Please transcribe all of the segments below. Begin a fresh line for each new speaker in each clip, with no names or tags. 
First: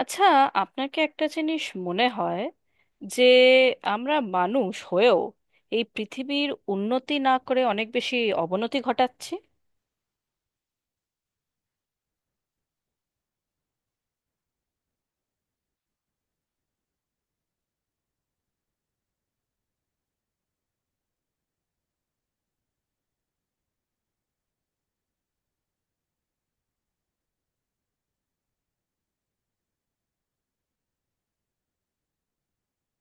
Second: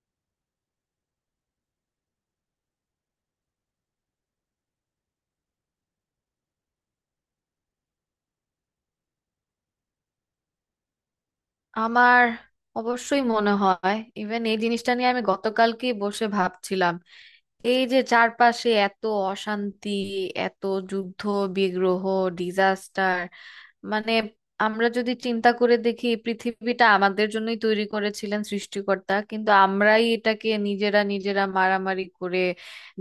আচ্ছা, আপনাকে একটা জিনিস মনে হয় যে আমরা মানুষ হয়েও এই পৃথিবীর উন্নতি না করে অনেক বেশি অবনতি ঘটাচ্ছি?
আমার অবশ্যই মনে হয়, ইভেন এই জিনিসটা নিয়ে আমি গতকালকেই বসে ভাবছিলাম। এই যে চারপাশে এত অশান্তি, এত যুদ্ধ, বিগ্রহ, ডিজাস্টার, মানে আমরা যদি চিন্তা করে দেখি, পৃথিবীটা আমাদের জন্যই তৈরি করেছিলেন সৃষ্টিকর্তা, কিন্তু আমরাই এটাকে নিজেরা নিজেরা মারামারি করে,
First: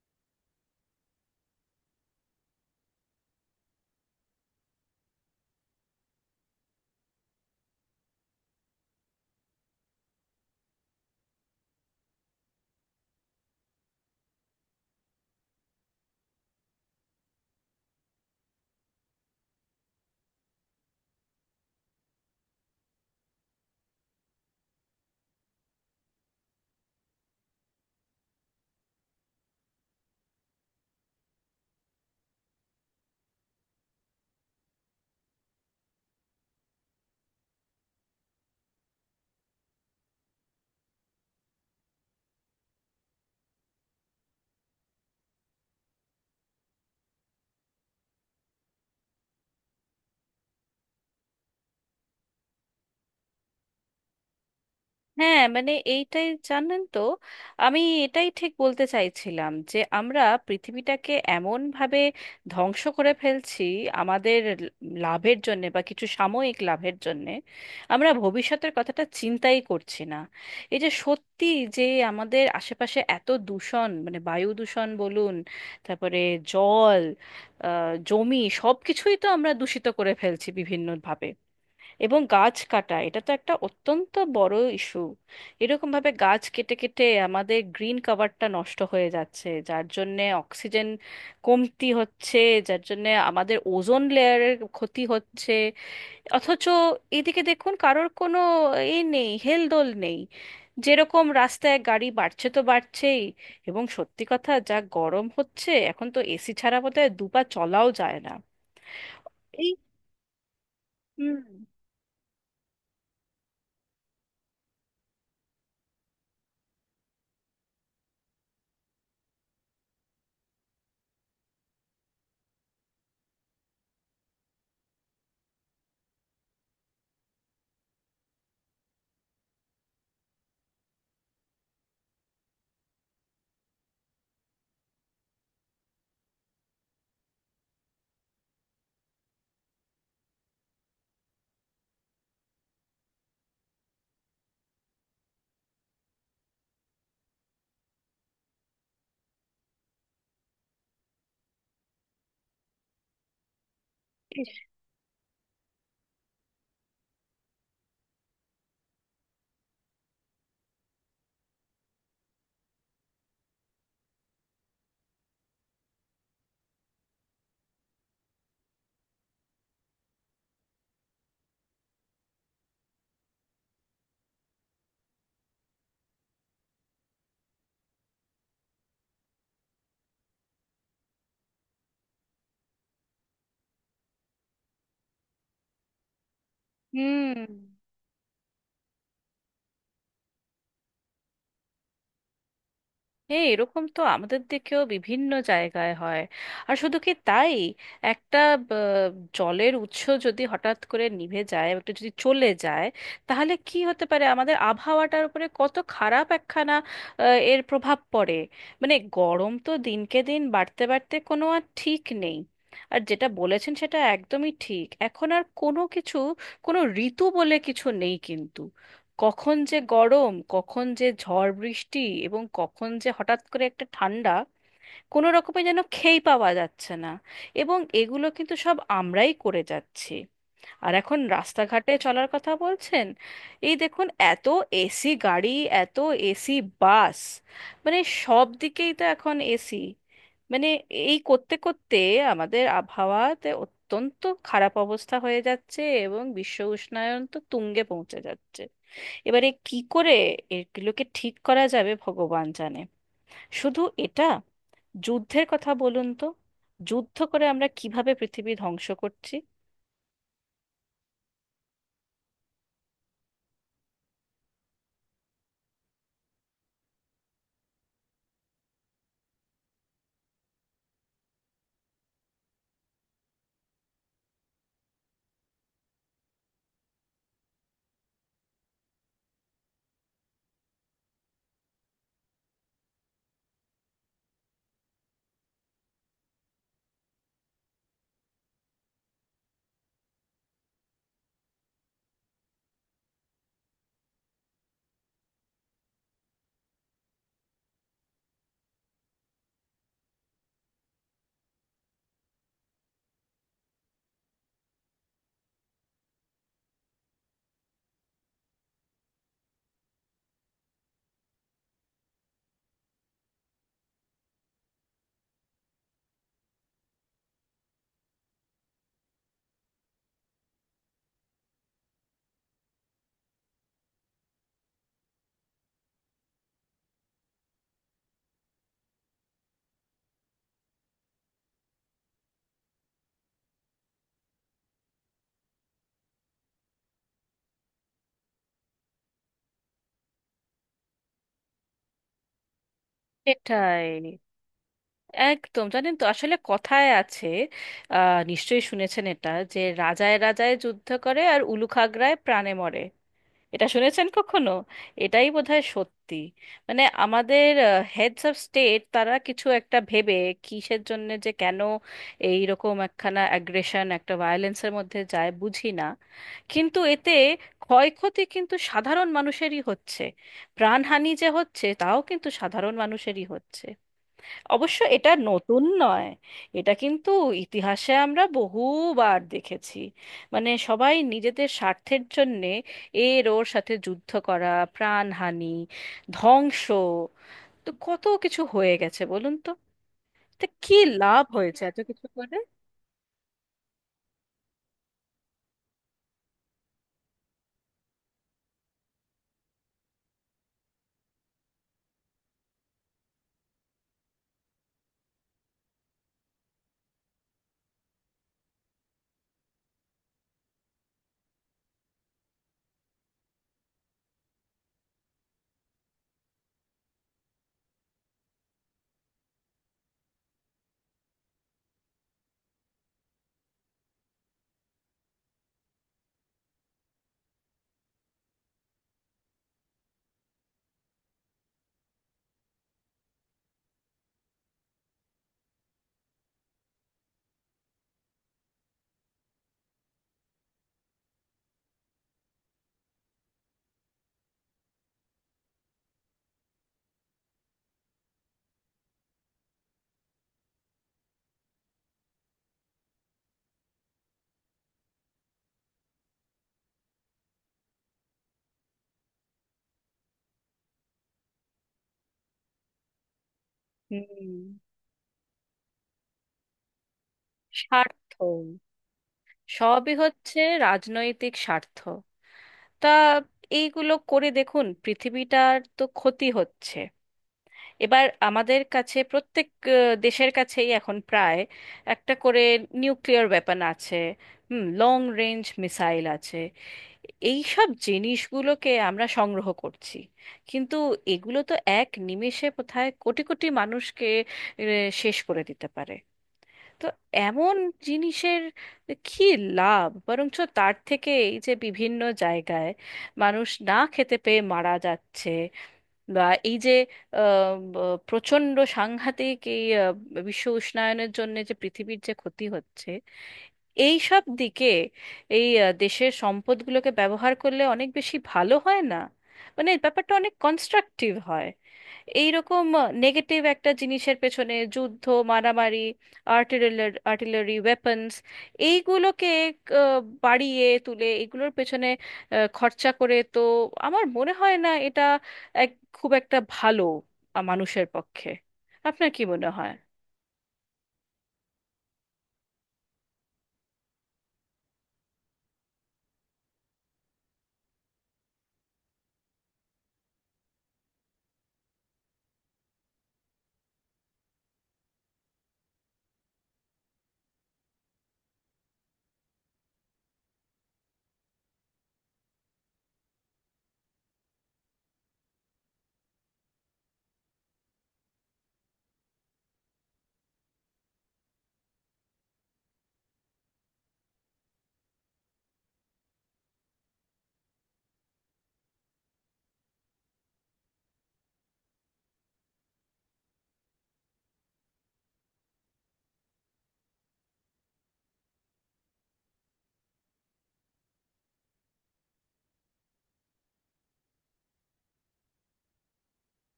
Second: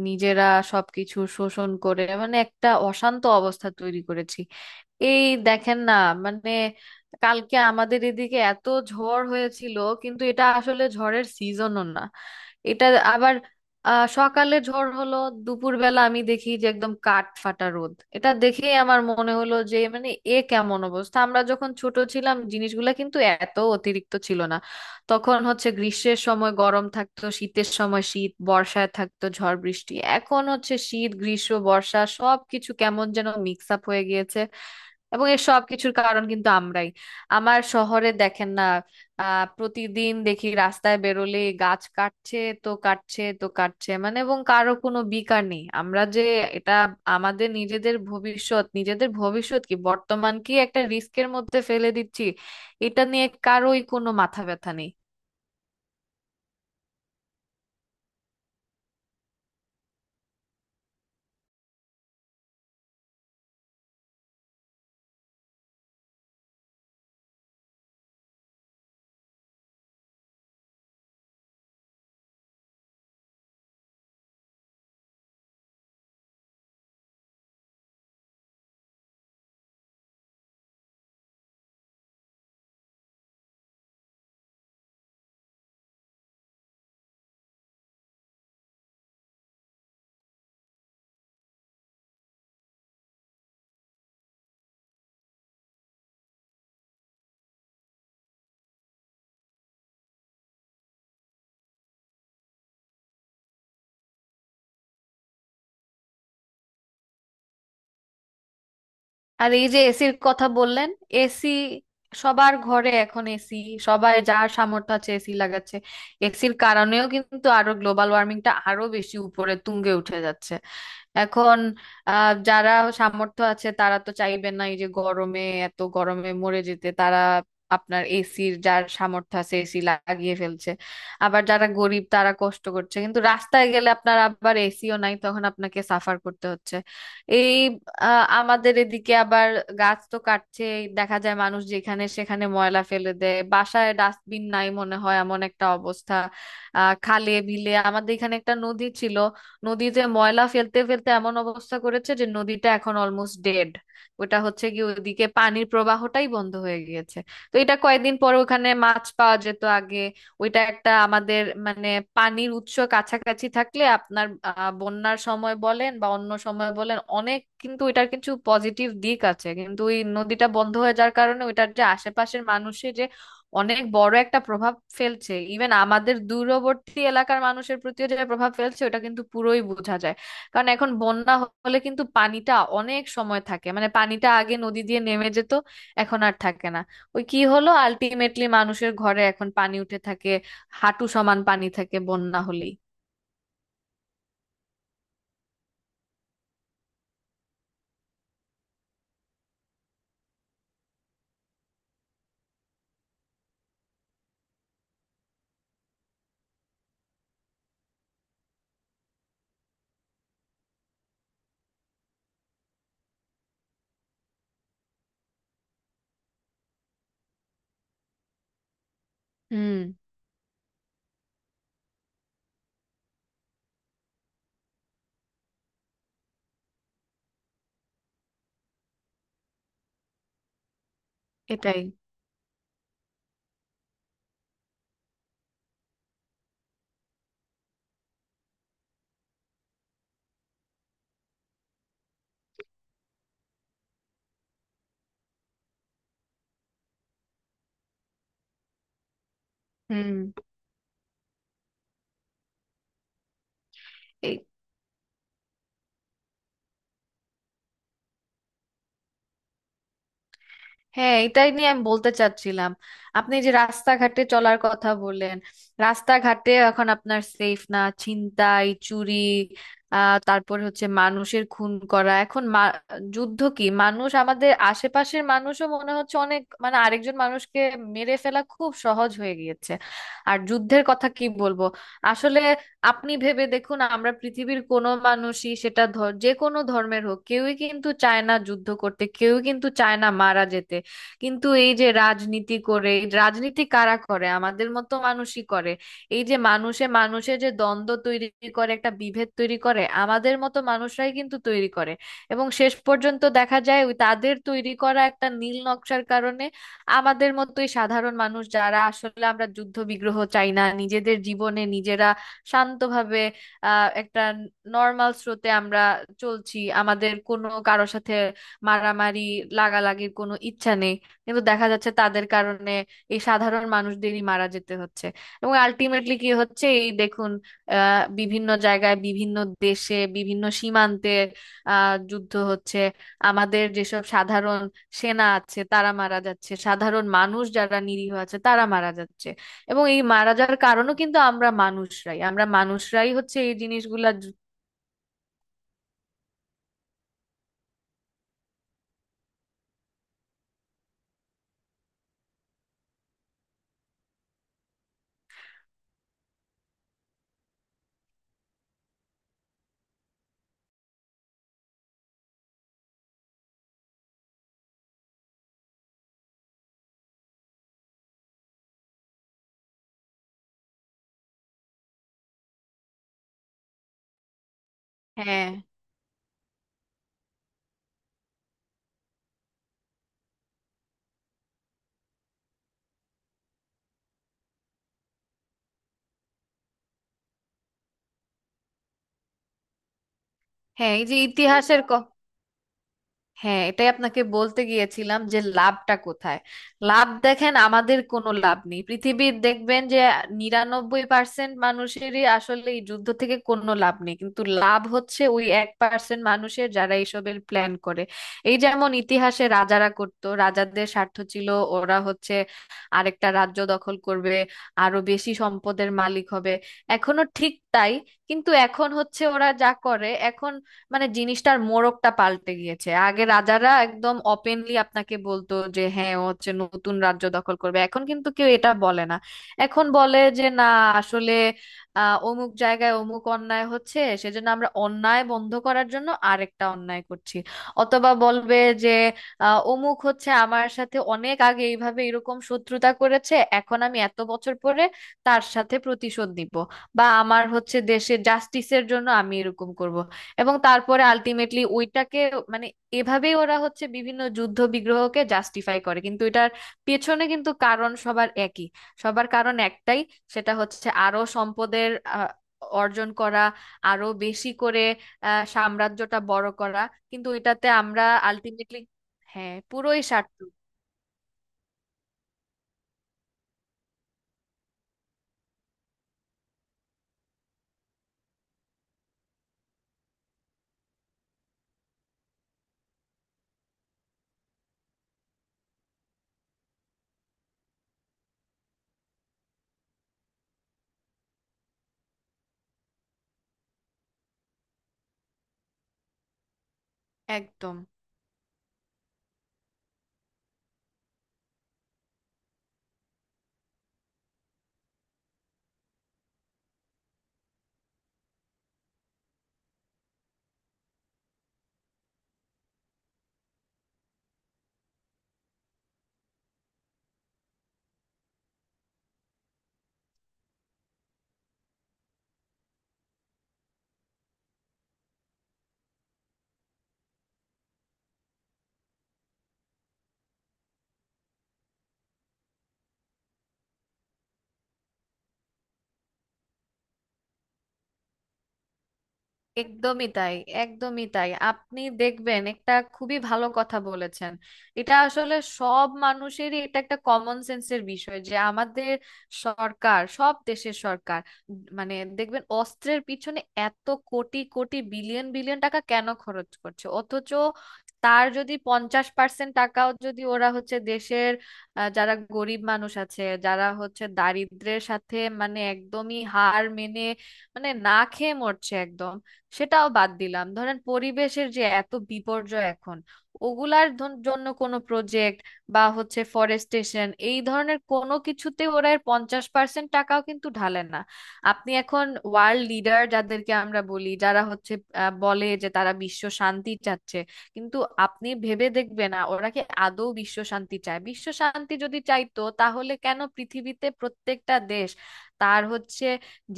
নিজেরা সবকিছু শোষণ করে, একটা অশান্ত অবস্থা তৈরি করেছি। এই দেখেন না, মানে কালকে আমাদের এদিকে এত ঝড় হয়েছিল, কিন্তু এটা আসলে ঝড়ের সিজনও না। এটা আবার সকালে ঝড় হলো, দুপুরবেলা আমি দেখি যে একদম কাঠ ফাটা রোদ। এটা দেখেই আমার মনে হলো যে এ কেমন অবস্থা! আমরা যখন ছোট ছিলাম জিনিসগুলা কিন্তু এত অতিরিক্ত ছিল না। তখন হচ্ছে গ্রীষ্মের সময় গরম থাকতো, শীতের সময় শীত, বর্ষায় থাকতো ঝড় বৃষ্টি। এখন হচ্ছে শীত, গ্রীষ্ম, বর্ষা সবকিছু কেমন যেন মিক্স আপ হয়ে গিয়েছে। এবং এর সব কিছুর কারণ কিন্তু আমরাই। আমার শহরে দেখেন না, প্রতিদিন দেখি রাস্তায় বেরোলে গাছ কাটছে তো কাটছে তো কাটছে, এবং কারো কোনো বিকার নেই। আমরা যে এটা আমাদের নিজেদের ভবিষ্যৎ কি বর্তমান কি একটা রিস্কের মধ্যে ফেলে দিচ্ছি, এটা নিয়ে কারোই কোনো মাথা ব্যথা নেই।
হ্যাঁ, মানে এইটাই, জানেন তো, আমি এটাই ঠিক বলতে চাইছিলাম যে আমরা পৃথিবীটাকে এমন ভাবে ধ্বংস করে ফেলছি আমাদের লাভের জন্য বা কিছু সাময়িক লাভের জন্য। আমরা ভবিষ্যতের কথাটা চিন্তাই করছি না। এই যে সত্যি, যে আমাদের আশেপাশে এত দূষণ, মানে বায়ু দূষণ বলুন, তারপরে জল, জমি, সব কিছুই তো আমরা দূষিত করে ফেলছি বিভিন্নভাবে। এবং গাছ কাটা, এটা তো একটা অত্যন্ত বড় ইস্যু। এরকম ভাবে গাছ কেটে কেটে আমাদের গ্রিন কভারটা নষ্ট হয়ে যাচ্ছে, যার জন্যে অক্সিজেন কমতি হচ্ছে, যার জন্যে আমাদের ওজোন লেয়ারের ক্ষতি হচ্ছে। অথচ এদিকে দেখুন, কারোর কোনো এ নেই, হেলদোল নেই। যেরকম রাস্তায় গাড়ি বাড়ছে তো বাড়ছেই, এবং সত্যি কথা, যা গরম হচ্ছে এখন তো এসি ছাড়া বোধহয় দুপা চলাও যায় না।
আর এই
এই,
যে এসির কথা বললেন,
হুম।
এসি সবার ঘরে এখন এসি। সবাই যার সামর্থ্য আছে এসি লাগাচ্ছে। এসির কারণেও কিন্তু আরো গ্লোবাল ওয়ার্মিংটা আরো বেশি উপরে তুঙ্গে উঠে যাচ্ছে। এখন যারা সামর্থ্য আছে তারা তো চাইবে না এই যে গরমে, এত গরমে মরে যেতে। তারা আপনার এসির, যার সামর্থ্য আছে এসি লাগিয়ে ফেলছে। আবার যারা গরিব তারা কষ্ট করছে, কিন্তু রাস্তায় গেলে আপনার আবার এসিও নাই, তখন আপনাকে সাফার করতে হচ্ছে। এই আমাদের এদিকে আবার গাছ তো কাটছে, দেখা যায় মানুষ যেখানে সেখানে ময়লা ফেলে দেয়, বাসায় ডাস্টবিন নাই মনে হয় এমন একটা অবস্থা। খালে বিলে আমাদের এখানে একটা নদী ছিল, নদীতে ময়লা ফেলতে ফেলতে এমন অবস্থা করেছে যে নদীটা এখন অলমোস্ট ডেড। ওটা হচ্ছে কি, ওদিকে পানির প্রবাহটাই বন্ধ হয়ে গিয়েছে। তো এটা কয়েকদিন পর, ওখানে মাছ পাওয়া যেত আগে। ওইটা একটা আমাদের, মানে পানির উৎস কাছাকাছি থাকলে আপনার বন্যার সময় বলেন বা অন্য সময় বলেন অনেক, কিন্তু এটার কিছু পজিটিভ দিক আছে। কিন্তু ওই নদীটা বন্ধ হয়ে যাওয়ার কারণে ওইটার যে আশেপাশের মানুষের যে অনেক বড় একটা প্রভাব ফেলছে, ইভেন আমাদের দূরবর্তী এলাকার মানুষের প্রতিও যে প্রভাব ফেলছে ওটা কিন্তু পুরোই বোঝা যায়। কারণ এখন বন্যা হলে কিন্তু পানিটা অনেক সময় থাকে, পানিটা আগে নদী দিয়ে নেমে যেত, এখন আর থাকে না। ওই কি
হুম।
হলো, আলটিমেটলি মানুষের ঘরে এখন পানি উঠে থাকে, হাঁটু সমান পানি থাকে বন্যা হলেই।
হ্যাঁ, এরকম তো আমাদের দিকেও বিভিন্ন জায়গায় হয়। আর শুধু কি তাই, একটা আহ, জলের উৎস যদি হঠাৎ করে নিভে যায়, একটু যদি চলে যায়, তাহলে কি হতে পারে আমাদের আবহাওয়াটার উপরে কত খারাপ একখানা আহ, এর প্রভাব পড়ে। মানে গরম তো দিনকে দিন বাড়তে বাড়তে কোনো আর ঠিক নেই। আর যেটা বলেছেন সেটা একদমই ঠিক, এখন আর কোনো কিছু, কোনো ঋতু বলে কিছু নেই কিন্তু। কখন যে
হুম,
গরম, কখন যে ঝড় বৃষ্টি এবং কখন যে হঠাৎ করে একটা ঠান্ডা, কোনো রকমে যেন খেই পাওয়া যাচ্ছে না। এবং এগুলো কিন্তু সব আমরাই করে যাচ্ছি। আর এখন
এটাই।
রাস্তাঘাটে চলার কথা বলছেন, এই দেখুন, এত এসি গাড়ি, এত এসি বাস, মানে সব দিকেই তো এখন এসি। মানে এই করতে করতে আমাদের আবহাওয়াতে অত্যন্ত খারাপ অবস্থা হয়ে যাচ্ছে এবং বিশ্ব উষ্ণায়ন তো তুঙ্গে পৌঁছে যাচ্ছে। এবারে কি করে
হুম।
এগুলোকে ঠিক করা যাবে ভগবান জানে। শুধু এটা, যুদ্ধের কথা বলুন তো, যুদ্ধ করে আমরা কিভাবে পৃথিবী ধ্বংস করছি!
হ্যাঁ, এটাই নিয়ে আমি বলতে চাচ্ছিলাম। আপনি যে রাস্তাঘাটে চলার কথা বললেন, রাস্তাঘাটে এখন আপনার সেফ না, ছিনতাই, চুরি, তারপর হচ্ছে মানুষের খুন করা। এখন যুদ্ধ কি, মানুষ আমাদের আশেপাশের মানুষও মনে হচ্ছে অনেক, আরেকজন মানুষকে মেরে ফেলা খুব সহজ হয়ে গিয়েছে। আর যুদ্ধের কথা কি বলবো, আসলে আপনি ভেবে দেখুন, আমরা পৃথিবীর কোনো মানুষই, সেটা যে কোনো ধর্মের হোক, কেউই কিন্তু চায় না যুদ্ধ করতে, কেউই কিন্তু চায় না মারা যেতে। কিন্তু এই যে রাজনীতি করে, এই রাজনীতি কারা করে, আমাদের মতো মানুষই করে। এই যে মানুষে মানুষে যে দ্বন্দ্ব তৈরি করে, একটা বিভেদ তৈরি করে, আমাদের মতো মানুষরাই কিন্তু তৈরি করে। এবং শেষ পর্যন্ত দেখা যায় ওই তাদের তৈরি করা একটা নীল নকশার কারণে আমাদের মতোই সাধারণ মানুষ, যারা আসলে আমরা যুদ্ধ বিগ্রহ চাই না, নিজেদের জীবনে নিজেরা শান্তভাবে একটা নর্মাল স্রোতে আমরা চলছি, আমাদের কোনো কারোর সাথে মারামারি লাগালাগির কোনো ইচ্ছা নেই। কিন্তু দেখা যাচ্ছে তাদের কারণে এই সাধারণ মানুষদেরই মারা যেতে হচ্ছে। এবং আলটিমেটলি কি হচ্ছে, এই দেখুন বিভিন্ন জায়গায়, বিভিন্ন দেশে, বিভিন্ন সীমান্তে যুদ্ধ হচ্ছে। আমাদের যেসব সাধারণ সেনা আছে তারা মারা যাচ্ছে, সাধারণ মানুষ যারা নিরীহ আছে তারা মারা যাচ্ছে। এবং এই মারা যাওয়ার কারণও কিন্তু আমরা মানুষরাই হচ্ছে এই
সেটাই,
জিনিসগুলা।
একদম। জানেন তো, আসলে কথায় আছে, নিশ্চয়ই শুনেছেন এটা, যে রাজায় রাজায় যুদ্ধ করে আর উলুখাগড়ায় প্রাণে মরে। এটা শুনেছেন কখনো? এটাই বোধহয় সত্যি। মানে আমাদের হেডস অফ স্টেট, তারা কিছু একটা ভেবে, কিসের জন্য যে কেন এই রকম একখানা অ্যাগ্রেশন, একটা ভায়োলেন্সের মধ্যে যায় বুঝি না। কিন্তু এতে ক্ষয়ক্ষতি কিন্তু সাধারণ মানুষেরই হচ্ছে, প্রাণহানি যে হচ্ছে তাও কিন্তু সাধারণ মানুষেরই হচ্ছে। অবশ্য এটা
হ্যাঁ।
নতুন নয়, এটা কিন্তু ইতিহাসে আমরা বহুবার দেখেছি। মানে সবাই নিজেদের স্বার্থের জন্যে এর ওর সাথে যুদ্ধ করা, প্রাণহানি, ধ্বংস, তো কত কিছু হয়ে গেছে বলুন তো। তা কি
হ্যাঁ এই যে
লাভ হয়েছে এত
ইতিহাসের ক,
কিছু করে?
হ্যাঁ এটাই আপনাকে বলতে গিয়েছিলাম যে লাভটা কোথায়। লাভ দেখেন, আমাদের কোনো লাভ নেই পৃথিবীর, দেখবেন যে 99% মানুষেরই আসলে এই যুদ্ধ থেকে কোনো লাভ নেই, কিন্তু লাভ হচ্ছে ওই 1% মানুষের যারা এইসবের প্ল্যান করে। এই যেমন ইতিহাসে রাজারা করতো, রাজাদের স্বার্থ ছিল ওরা হচ্ছে আরেকটা রাজ্য দখল করবে, আরো বেশি সম্পদের মালিক হবে। এখনো ঠিক তাই, কিন্তু এখন হচ্ছে ওরা যা করে এখন, জিনিসটার মোড়কটা পাল্টে গিয়েছে। আগে রাজারা একদম ওপেনলি আপনাকে বলতো যে হ্যাঁ ও হচ্ছে নতুন রাজ্য দখল করবে, এখন কিন্তু কেউ এটা বলে না। এখন বলে যে না, আসলে অমুক জায়গায় অমুক অন্যায় হচ্ছে, সেজন্য আমরা অন্যায় বন্ধ করার জন্য আরেকটা অন্যায় করছি। অথবা বলবে যে অমুক হচ্ছে আমার সাথে অনেক আগে এইভাবে এরকম শত্রুতা করেছে, এখন আমি এত বছর পরে তার সাথে প্রতিশোধ নিব। বা আমার হচ্ছে দেশে জাস্টিসের জন্য আমি এরকম করব। এবং তারপরে আলটিমেটলি ওইটাকে, মানে এভাবেই ওরা হচ্ছে বিভিন্ন যুদ্ধ বিগ্রহকে জাস্টিফাই করে। কিন্তু এটার পেছনে কিন্তু কারণ সবার একই, সবার কারণ একটাই। সেটা হচ্ছে আরো সম্পদের অর্জন করা, আরো
হুম,
বেশি করে সাম্রাজ্যটা বড় করা। কিন্তু এটাতে আমরা
স্বার্থ।
আলটিমেটলি, হ্যাঁ
সবই
পুরোই স্বার্থ।
হচ্ছে রাজনৈতিক স্বার্থ। তা এইগুলো করে দেখুন পৃথিবীটার তো ক্ষতি হচ্ছে। এবার আমাদের কাছে প্রত্যেক আহ, দেশের কাছেই এখন প্রায় একটা করে নিউক্লিয়ার ওয়েপন আছে, হুম, লং রেঞ্জ মিসাইল আছে, এই সব জিনিসগুলোকে আমরা সংগ্রহ করছি। কিন্তু এগুলো তো এক নিমেষে কোথায় কোটি কোটি মানুষকে শেষ করে দিতে পারে। তো এমন
একদম,
জিনিসের কি লাভ? বরঞ্চ তার থেকে এই যে বিভিন্ন জায়গায় মানুষ না খেতে পেয়ে মারা যাচ্ছে, বা এই যে প্রচণ্ড সাংঘাতিক এই বিশ্ব উষ্ণায়নের জন্য যে পৃথিবীর যে ক্ষতি হচ্ছে, এই সব দিকে এই দেশের সম্পদগুলোকে ব্যবহার করলে অনেক বেশি ভালো হয় না? মানে এই ব্যাপারটা অনেক কনস্ট্রাকটিভ হয়। এইরকম নেগেটিভ একটা জিনিসের পেছনে, যুদ্ধ, মারামারি, আর্টিলারি আর্টিলারি ওয়েপন্স, এইগুলোকে আহ, বাড়িয়ে তুলে এগুলোর পেছনে খরচা করে, তো আমার মনে হয় না এটা এক খুব একটা ভালো মানুষের পক্ষে। আপনার কি মনে হয়?
একদমই তাই। একদমই তাই, আপনি দেখবেন একটা খুবই ভালো কথা বলেছেন। এটা আসলে সব মানুষেরই, এটা একটা কমন সেন্সের বিষয় যে আমাদের সরকার, সব দেশের সরকার, দেখবেন অস্ত্রের পিছনে এত কোটি কোটি বিলিয়ন বিলিয়ন টাকা কেন খরচ করছে। অথচ তার যদি 50% টাকাও যদি ওরা হচ্ছে দেশের যারা গরিব মানুষ আছে, যারা হচ্ছে দারিদ্র্যের সাথে একদমই হার মেনে, না খেয়ে মরছে একদম। সেটাও বাদ দিলাম, ধরেন পরিবেশের যে এত বিপর্যয় এখন, ওগুলার জন্য কোনো প্রজেক্ট বা হচ্ছে ফরেস্টেশন এই ধরনের কোনো কিছুতে ওরা এর 50% টাকাও কিন্তু ঢালে না। আপনি এখন ওয়ার্ল্ড লিডার যাদেরকে আমরা বলি, যারা হচ্ছে বলে যে তারা বিশ্ব শান্তি চাচ্ছে, কিন্তু আপনি ভেবে দেখবেন না ওরা কি আদৌ বিশ্ব শান্তি চায়? বিশ্ব শান্তি যদি চাইতো, তাহলে কেন পৃথিবীতে প্রত্যেকটা দেশ তার হচ্ছে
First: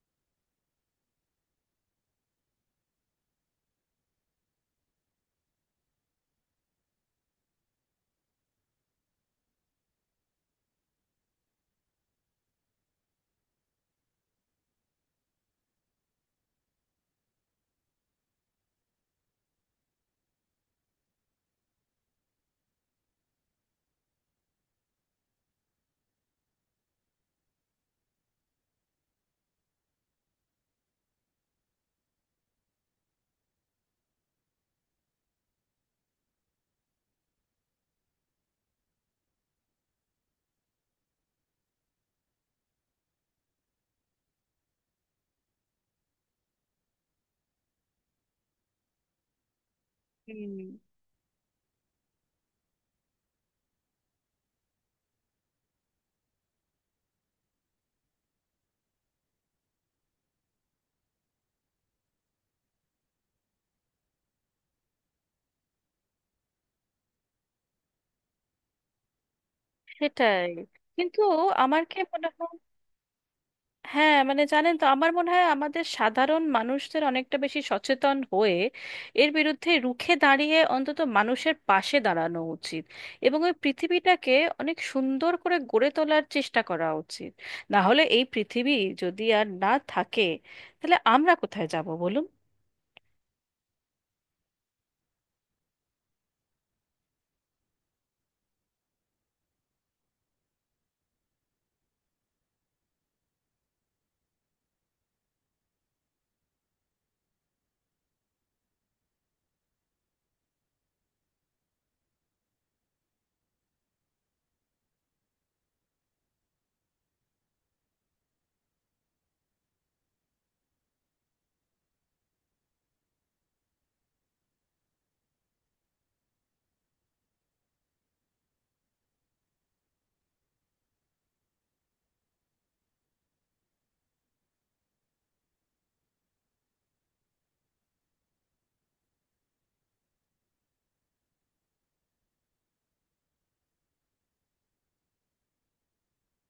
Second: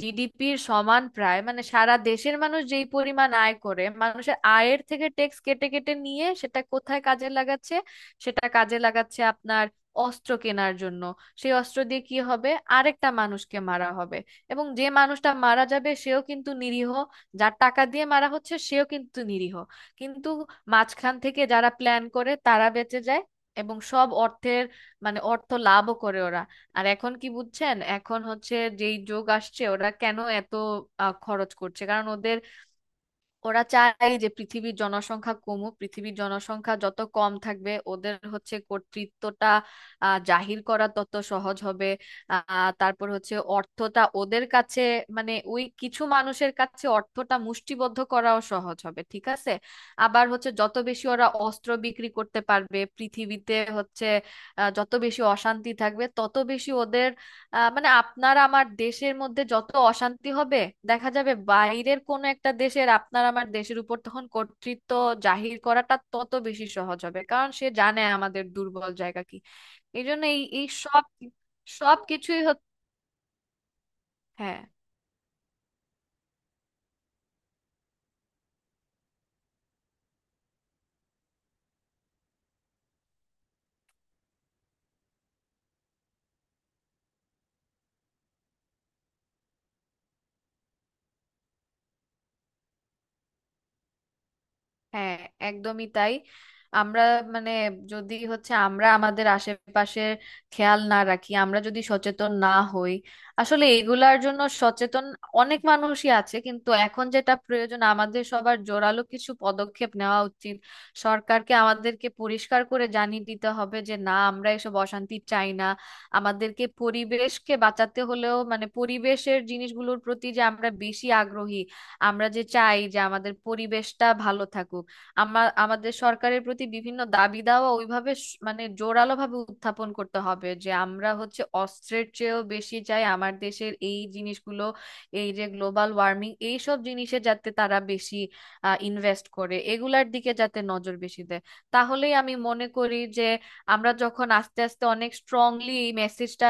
জিডিপির সমান প্রায়, সারা দেশের মানুষ যেই পরিমাণ আয় করে, মানুষের আয়ের থেকে ট্যাক্স কেটে কেটে নিয়ে সেটা কোথায় কাজে লাগাচ্ছে? সেটা কাজে লাগাচ্ছে আপনার অস্ত্র কেনার জন্য। সেই অস্ত্র দিয়ে কি হবে? আরেকটা মানুষকে মারা হবে। এবং যে মানুষটা মারা যাবে সেও কিন্তু নিরীহ, যার টাকা দিয়ে মারা হচ্ছে সেও কিন্তু নিরীহ। কিন্তু মাঝখান থেকে যারা প্ল্যান করে তারা বেঁচে যায়, এবং সব অর্থের, অর্থ লাভও করে ওরা। আর এখন কি বুঝছেন, এখন হচ্ছে যেই যুগ আসছে, ওরা কেন এত খরচ করছে, কারণ ওদের, ওরা চায় যে পৃথিবীর জনসংখ্যা কমুক। পৃথিবীর জনসংখ্যা যত কম থাকবে ওদের হচ্ছে কর্তৃত্বটা জাহির করা তত সহজ হবে। তারপর হচ্ছে অর্থটা ওদের কাছে, ওই কিছু মানুষের কাছে অর্থটা মুষ্টিবদ্ধ করাও সহজ হবে, ঠিক আছে। আবার হচ্ছে
হুম,
যত বেশি ওরা অস্ত্র বিক্রি করতে পারবে পৃথিবীতে হচ্ছে যত বেশি অশান্তি থাকবে তত বেশি ওদের, আপনার আমার দেশের মধ্যে যত অশান্তি হবে, দেখা যাবে বাইরের কোনো একটা দেশের আপনার আমার দেশের উপর তখন কর্তৃত্ব জাহির করাটা তত বেশি সহজ হবে, কারণ সে জানে আমাদের দুর্বল জায়গা কি। এই জন্য এই
সেটাই।
এই সব,
কিন্তু আমার কি
সব
মনে
কিছুই
হয়,
হচ্ছে।
হ্যাঁ, মানে
হ্যাঁ।
জানেন তো, আমার মনে হয় আমাদের সাধারণ মানুষদের অনেকটা বেশি সচেতন হয়ে এর বিরুদ্ধে রুখে দাঁড়িয়ে অন্তত মানুষের পাশে দাঁড়ানো উচিত এবং ওই পৃথিবীটাকে অনেক সুন্দর করে গড়ে তোলার চেষ্টা করা উচিত। না হলে এই পৃথিবী যদি আর না থাকে, তাহলে আমরা কোথায় যাব বলুন?
হ্যাঁ, একদমই তাই। আমরা মানে যদি হচ্ছে আমরা আমাদের আশেপাশের খেয়াল না রাখি, আমরা যদি সচেতন না হই, আসলে এগুলার জন্য সচেতন অনেক মানুষই আছে কিন্তু এখন যেটা প্রয়োজন আমাদের সবার জোরালো কিছু পদক্ষেপ নেওয়া উচিত। সরকারকে আমাদেরকে পরিষ্কার করে জানিয়ে দিতে হবে যে না, আমরা এসব অশান্তি চাই না। আমাদেরকে পরিবেশকে বাঁচাতে হলেও পরিবেশের জিনিসগুলোর প্রতি যে আমরা বেশি আগ্রহী, আমরা যে চাই যে আমাদের পরিবেশটা ভালো থাকুক, আমার, আমাদের সরকারের প্রতি বিভিন্ন দাবি দাওয়া ওইভাবে জোরালো ভাবে উত্থাপন করতে হবে যে আমরা হচ্ছে অস্ত্রের চেয়েও বেশি চাই আমার দেশের এই জিনিসগুলো, এই যে গ্লোবাল ওয়ার্মিং এইসব জিনিসে যাতে তারা বেশি ইনভেস্ট করে, এগুলার দিকে যাতে নজর বেশি দেয়। তাহলেই আমি মনে করি যে আমরা যখন আস্তে আস্তে অনেক স্ট্রংলি এই মেসেজটা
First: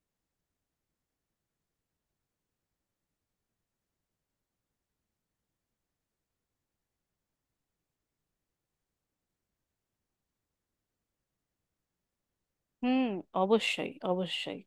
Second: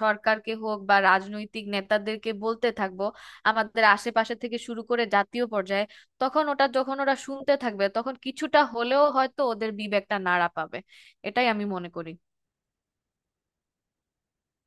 সরকারকে হোক বা রাজনৈতিক নেতাদেরকে বলতে থাকবো, আমাদের আশেপাশে থেকে শুরু করে জাতীয় পর্যায়ে, তখন ওটা যখন ওরা শুনতে থাকবে তখন কিছুটা হলেও হয়তো ওদের বিবেকটা নাড়া পাবে। এটাই আমি মনে করি।
হুম, অবশ্যই, অবশ্যই।